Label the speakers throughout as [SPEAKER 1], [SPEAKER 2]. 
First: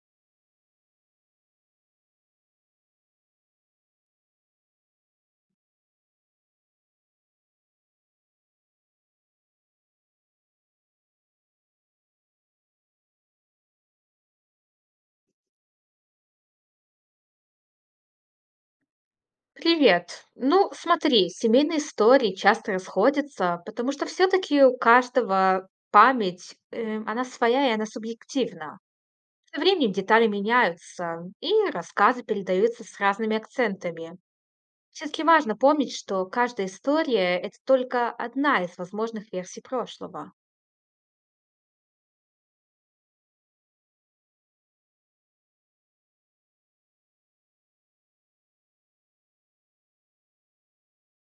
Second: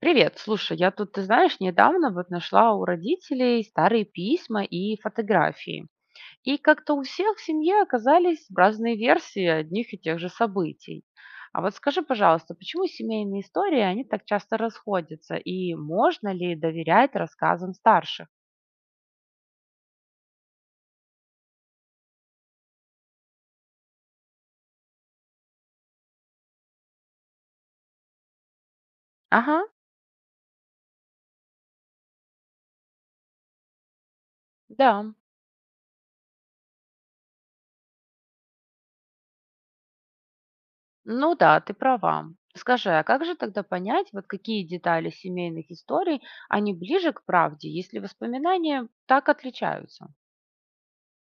[SPEAKER 1] Привет, слушай, я тут, недавно вот нашла у родителей старые письма и фотографии. И как-то у всех в семье оказались разные версии одних и тех же событий. А вот скажи, пожалуйста, почему семейные истории, они так часто расходятся? И можно ли доверять рассказам старших?
[SPEAKER 2] Привет. Ну, смотри, семейные истории часто расходятся, потому что все-таки у каждого память, она своя и она субъективна.
[SPEAKER 1] Ага,
[SPEAKER 2] Со временем детали меняются, и рассказы передаются с разными акцентами.
[SPEAKER 1] да.
[SPEAKER 2] Все-таки важно помнить, что каждая история– это только одна из возможных версий прошлого.
[SPEAKER 1] Ну да, ты права. Скажи, а как же тогда понять, вот какие детали семейных историй, они ближе к правде, если воспоминания так отличаются?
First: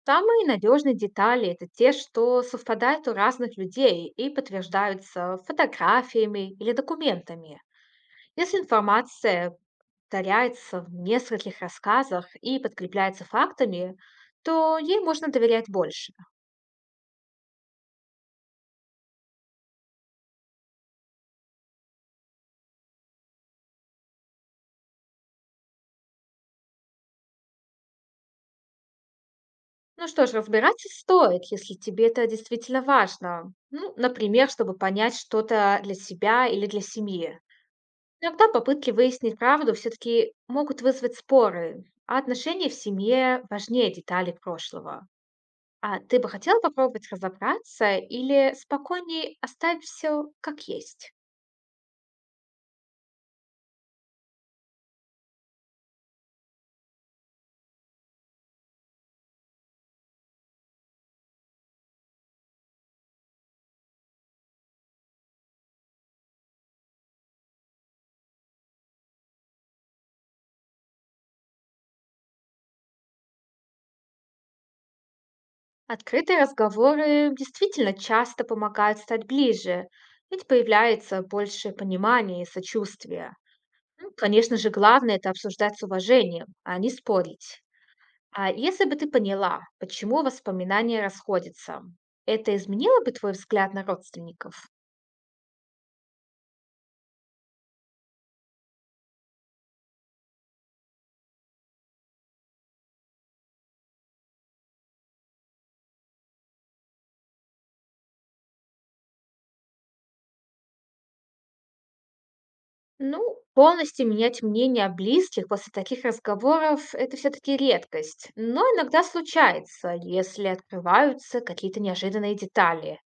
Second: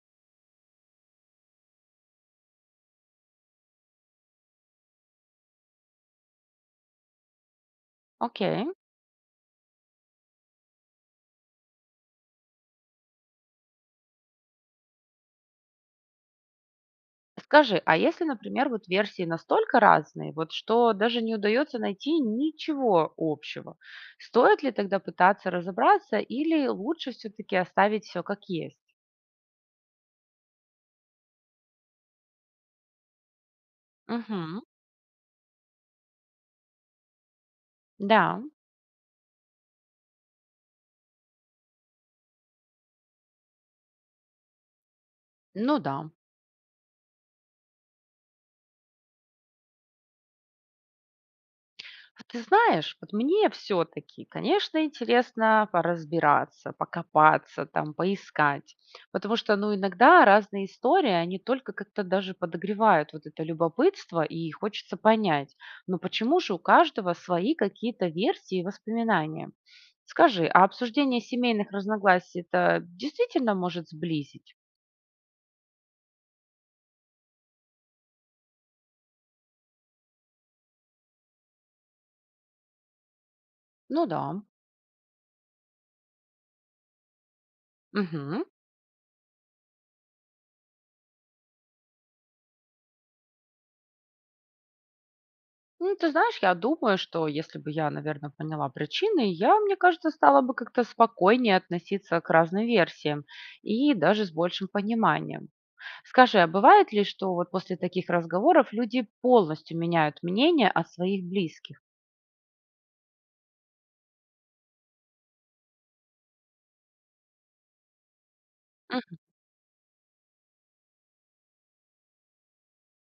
[SPEAKER 2] Самые надежные детали– это те, что совпадают у разных людей и подтверждаются фотографиями или документами. Если
[SPEAKER 1] Окей.
[SPEAKER 2] информация повторяется в нескольких рассказах и подкрепляется фактами, то ей можно доверять больше.
[SPEAKER 1] Скажи, а если, например, вот версии настолько разные, вот что даже не удается найти ничего общего, стоит ли тогда пытаться разобраться или лучше все-таки оставить все как есть?
[SPEAKER 2] Ну что ж, разбираться стоит, если тебе это действительно важно. Ну, например,
[SPEAKER 1] Мгм.
[SPEAKER 2] чтобы понять что-то для себя или для семьи.
[SPEAKER 1] Да,
[SPEAKER 2] Иногда попытки выяснить правду все-таки могут вызвать споры, а отношения в семье важнее деталей прошлого.
[SPEAKER 1] ну да.
[SPEAKER 2] А ты бы хотел попробовать разобраться или спокойнее оставить все как есть?
[SPEAKER 1] А вот мне все-таки, конечно, интересно поразбираться, покопаться, там, поискать. Потому что, ну, иногда разные истории, они только как-то даже подогревают вот это любопытство, и хочется понять, ну, почему же у каждого свои какие-то версии и воспоминания. Скажи, а обсуждение семейных разногласий это действительно может сблизить?
[SPEAKER 2] Открытые разговоры действительно часто помогают стать ближе, ведь появляется больше понимания и сочувствия.
[SPEAKER 1] Ну
[SPEAKER 2] Ну,
[SPEAKER 1] да.
[SPEAKER 2] конечно же, главное это обсуждать с уважением, а не спорить.
[SPEAKER 1] Угу.
[SPEAKER 2] А если бы ты поняла, почему воспоминания расходятся, это изменило бы твой взгляд на родственников?
[SPEAKER 1] Ну, я думаю, что если бы я, наверное, поняла причины, я, мне кажется, стала бы как-то спокойнее относиться к разным версиям и даже с большим пониманием. Скажи, а бывает ли, что вот после таких разговоров люди полностью меняют мнение о своих близких?
[SPEAKER 2] Ну, полностью менять мнение о близких после таких разговоров– это все-таки редкость, но иногда
[SPEAKER 1] Мгм.
[SPEAKER 2] случается, если открываются какие-то неожиданные детали.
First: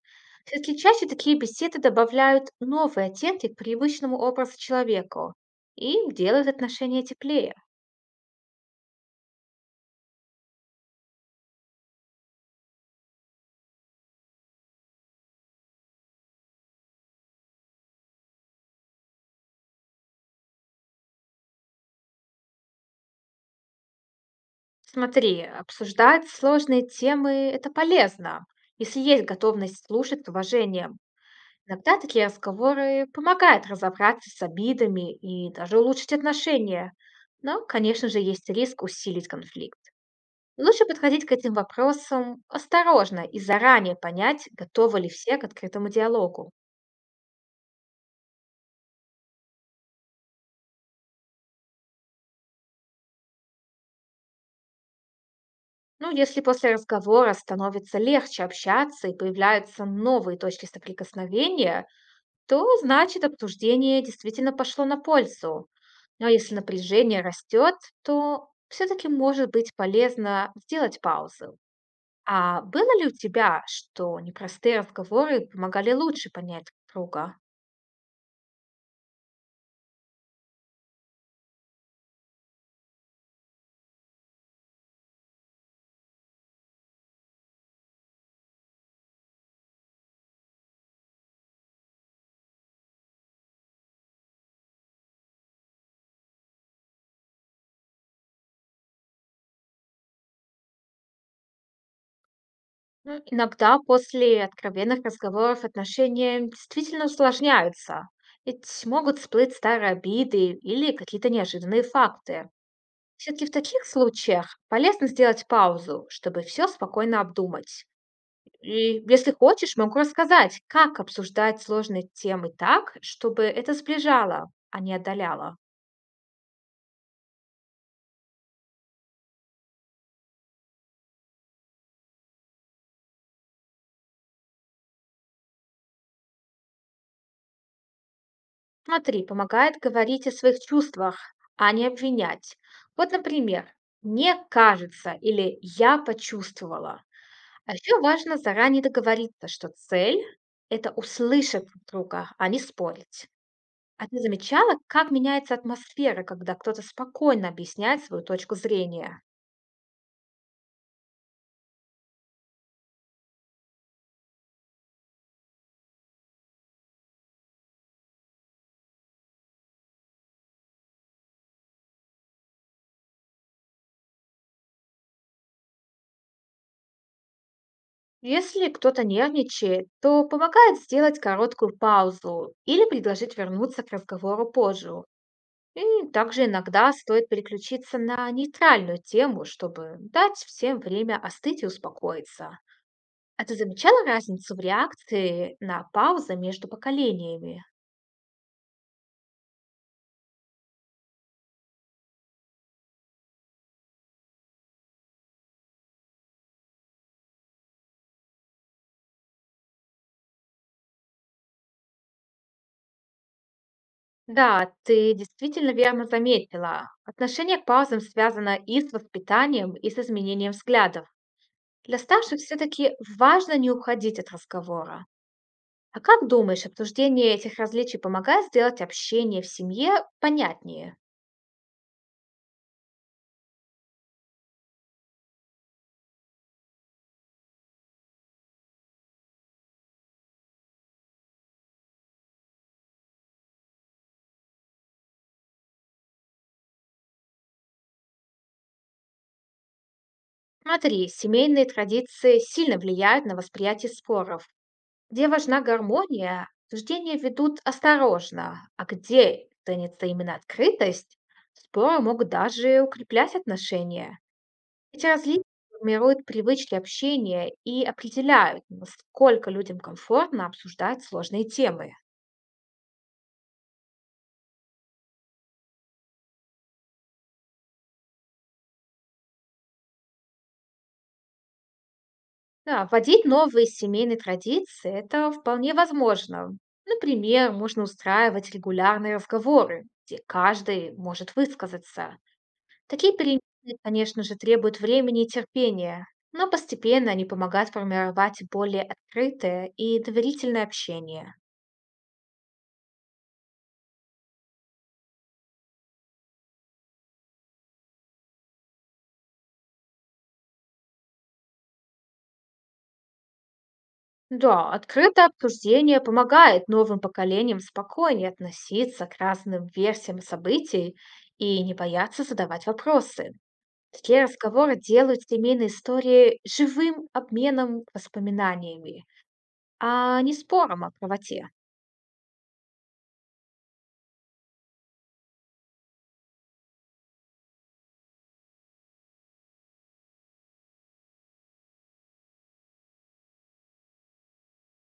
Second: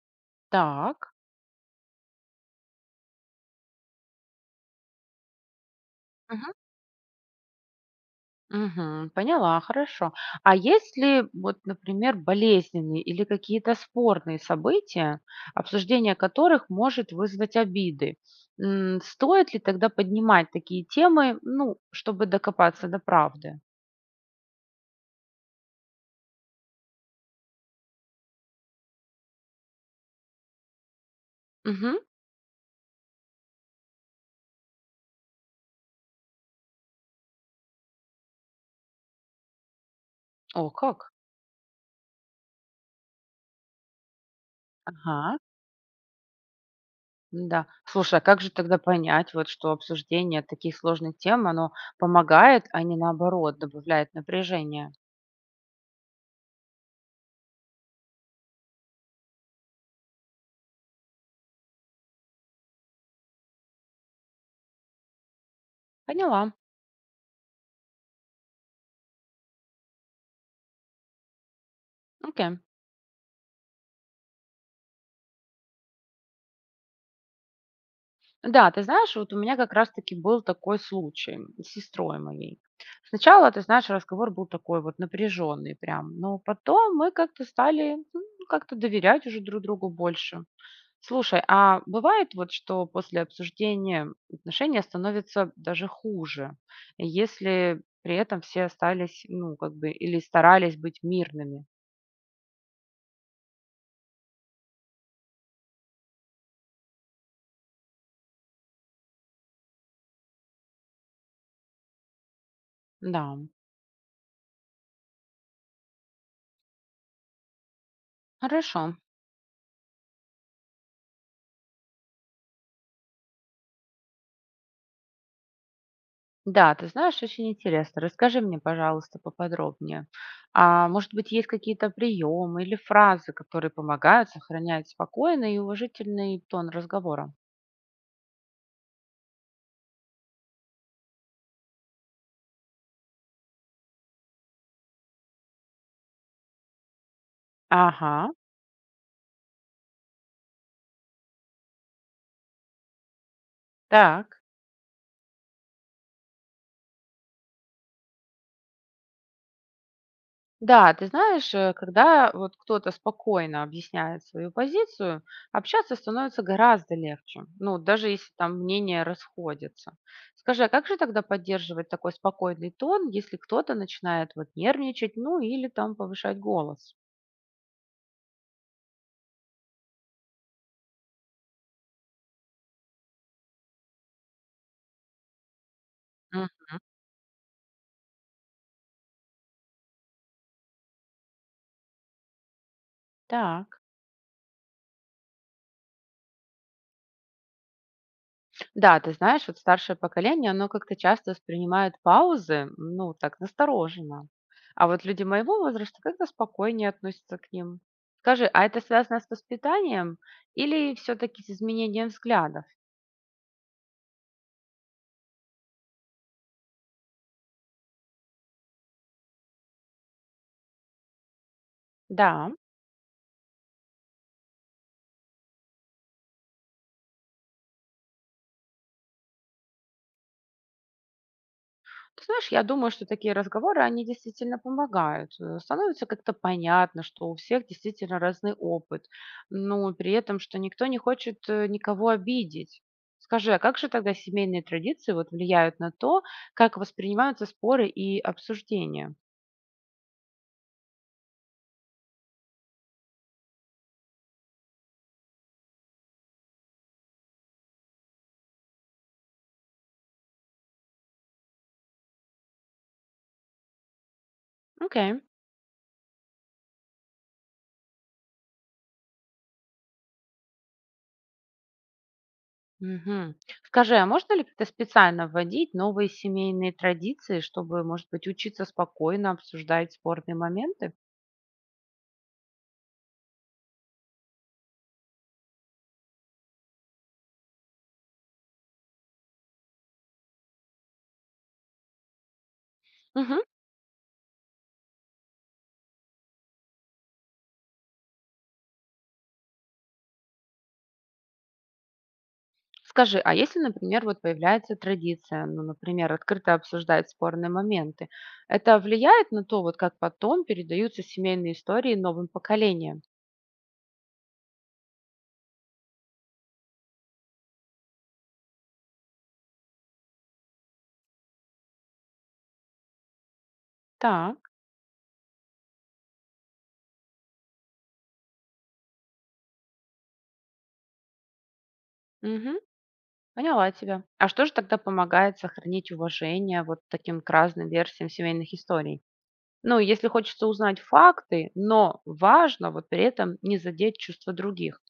[SPEAKER 2] Все-таки чаще
[SPEAKER 1] Так.
[SPEAKER 2] такие беседы добавляют новые оттенки к привычному образу человеку и делают отношения теплее.
[SPEAKER 1] Мгм. Поняла, хорошо. А если вот, например, болезненные или какие-то спорные события, обсуждение которых может вызвать обиды, стоит ли тогда поднимать такие темы, ну, чтобы докопаться до правды?
[SPEAKER 2] Смотри, обсуждать сложные темы– это полезно, если есть готовность слушать с уважением. Иногда
[SPEAKER 1] Мгм.
[SPEAKER 2] такие разговоры помогают разобраться с обидами и даже улучшить отношения. Но, конечно же, есть риск усилить конфликт.
[SPEAKER 1] О,
[SPEAKER 2] Лучше
[SPEAKER 1] как?
[SPEAKER 2] подходить к этим вопросам осторожно и заранее понять, готовы ли
[SPEAKER 1] Ага.
[SPEAKER 2] все к открытому диалогу.
[SPEAKER 1] Да. Слушай, а как же тогда понять, вот, что обсуждение таких сложных тем, оно помогает, а не наоборот, добавляет напряжение?
[SPEAKER 2] Ну, если после разговора становится легче общаться и появляются новые точки соприкосновения, то значит обсуждение действительно пошло на пользу. Но
[SPEAKER 1] Поняла.
[SPEAKER 2] если напряжение растет, то все-таки может быть полезно сделать паузу.
[SPEAKER 1] Окей.
[SPEAKER 2] А было ли у тебя, что непростые разговоры помогали лучше понять друг друга?
[SPEAKER 1] Да, вот у меня как раз-таки был такой случай с сестрой моей. Сначала, разговор был такой вот напряженный прям, но потом мы как-то стали ну, как-то доверять уже друг другу больше. Слушай, а бывает вот, что после обсуждения отношения становятся даже хуже, если при этом все остались, ну, как бы, или старались быть мирными?
[SPEAKER 2] Ну, иногда после откровенных разговоров отношения действительно усложняются, ведь могут всплыть старые обиды или какие-то неожиданные факты.
[SPEAKER 1] Да,
[SPEAKER 2] Все-таки в таких случаях полезно сделать паузу, чтобы все спокойно обдумать.
[SPEAKER 1] хорошо.
[SPEAKER 2] И если хочешь, могу рассказать, как обсуждать сложные темы так, чтобы это сближало, а не отдаляло.
[SPEAKER 1] Да, очень интересно. Расскажи мне, пожалуйста, поподробнее. А может быть, есть какие-то приемы или фразы, которые помогают сохранять спокойный и уважительный тон разговора?
[SPEAKER 2] Смотри, помогает говорить о своих чувствах, а не обвинять. Вот, например, «мне кажется» или «я почувствовала». А еще
[SPEAKER 1] Ага,
[SPEAKER 2] важно заранее договориться, что цель– это услышать друг друга, а не спорить. А ты
[SPEAKER 1] так.
[SPEAKER 2] замечала, как меняется атмосфера, когда кто-то спокойно объясняет свою точку зрения?
[SPEAKER 1] Да, когда вот кто-то спокойно объясняет свою позицию, общаться становится гораздо легче. Ну, даже если там мнения расходятся. Скажи, а как же тогда поддерживать такой спокойный тон, если кто-то начинает вот нервничать, ну или там повышать голос?
[SPEAKER 2] Если кто-то нервничает, то помогает сделать короткую паузу или предложить вернуться к разговору позже. И также иногда стоит переключиться на нейтральную тему, чтобы дать всем время остыть и успокоиться. А ты
[SPEAKER 1] Так.
[SPEAKER 2] замечала разницу в реакции на паузы между поколениями?
[SPEAKER 1] Да, вот старшее поколение, оно как-то часто воспринимает паузы, ну, так, настороженно. А вот люди моего возраста как-то спокойнее относятся к ним. Скажи, а это связано с воспитанием или все-таки с изменением взглядов?
[SPEAKER 2] Да, ты действительно верно заметила. Отношение к паузам связано и с воспитанием, и с изменением взглядов. Для
[SPEAKER 1] Да.
[SPEAKER 2] старших все-таки важно не уходить от разговора. А как думаешь, обсуждение этих различий помогает сделать общение в семье понятнее?
[SPEAKER 1] Я думаю, что такие разговоры, они действительно помогают. Становится как-то понятно, что у всех действительно разный опыт, но при этом, что никто не хочет никого обидеть. Скажи, а как же тогда семейные традиции вот влияют на то, как воспринимаются споры и обсуждения?
[SPEAKER 2] Смотри, семейные традиции сильно влияют на восприятие споров. Где важна гармония, суждения ведут осторожно, а где ценится именно открытость, споры могут даже укреплять отношения. Эти
[SPEAKER 1] Окей.
[SPEAKER 2] различия формируют привычки общения и определяют, насколько людям комфортно обсуждать сложные темы.
[SPEAKER 1] Мгм. Скажи, а можно ли как-то специально вводить новые семейные традиции, чтобы, может быть, учиться спокойно обсуждать спорные моменты?
[SPEAKER 2] Да, вводить новые семейные традиции– это вполне возможно. Например, можно устраивать регулярные разговоры, где каждый может высказаться. Такие
[SPEAKER 1] Мгм.
[SPEAKER 2] перемены, конечно же, требуют времени и терпения, но постепенно они помогают формировать более открытое и доверительное общение.
[SPEAKER 1] Скажи, а если, например, вот появляется традиция, ну, например, открыто обсуждать спорные моменты, это влияет на то, вот как потом передаются семейные истории новым поколениям?
[SPEAKER 2] Да, открытое обсуждение помогает новым поколениям спокойнее относиться к разным версиям событий и не бояться задавать вопросы. Такие
[SPEAKER 1] Так,
[SPEAKER 2] разговоры делают семейные истории живым обменом воспоминаниями, а не спором о правоте.
[SPEAKER 1] мгм, поняла тебя. А что же тогда помогает сохранить уважение вот таким к разным версиям семейных историй? Ну, если хочется узнать факты, но важно вот при этом не задеть чувства других.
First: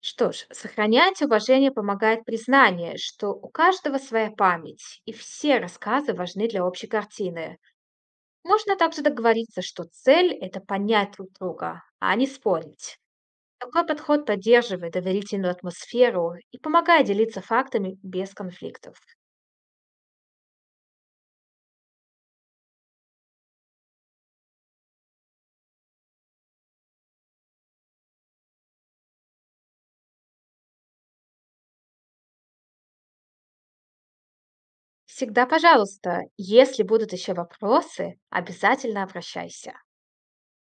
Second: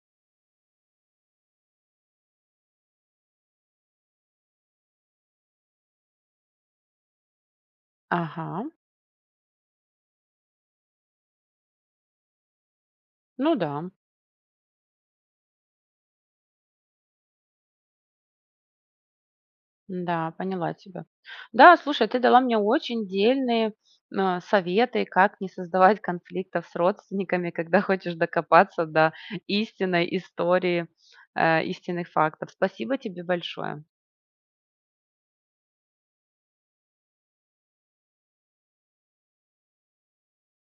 [SPEAKER 2] Что ж, сохранять уважение помогает признание, что у каждого своя память, и все рассказы важны для общей картины.
[SPEAKER 1] Ага,
[SPEAKER 2] Можно также договориться, что цель– это понять друг друга, а не спорить.
[SPEAKER 1] ну
[SPEAKER 2] Такой
[SPEAKER 1] да.
[SPEAKER 2] подход поддерживает доверительную атмосферу и помогает делиться фактами без конфликтов.
[SPEAKER 1] Да, поняла тебя. Да, слушай, ты дала мне очень дельные советы, как не создавать конфликтов с родственниками, когда хочешь докопаться до истинной истории, истинных фактов. Спасибо тебе большое.
[SPEAKER 2] Всегда пожалуйста. Если будут еще вопросы, обязательно обращайся.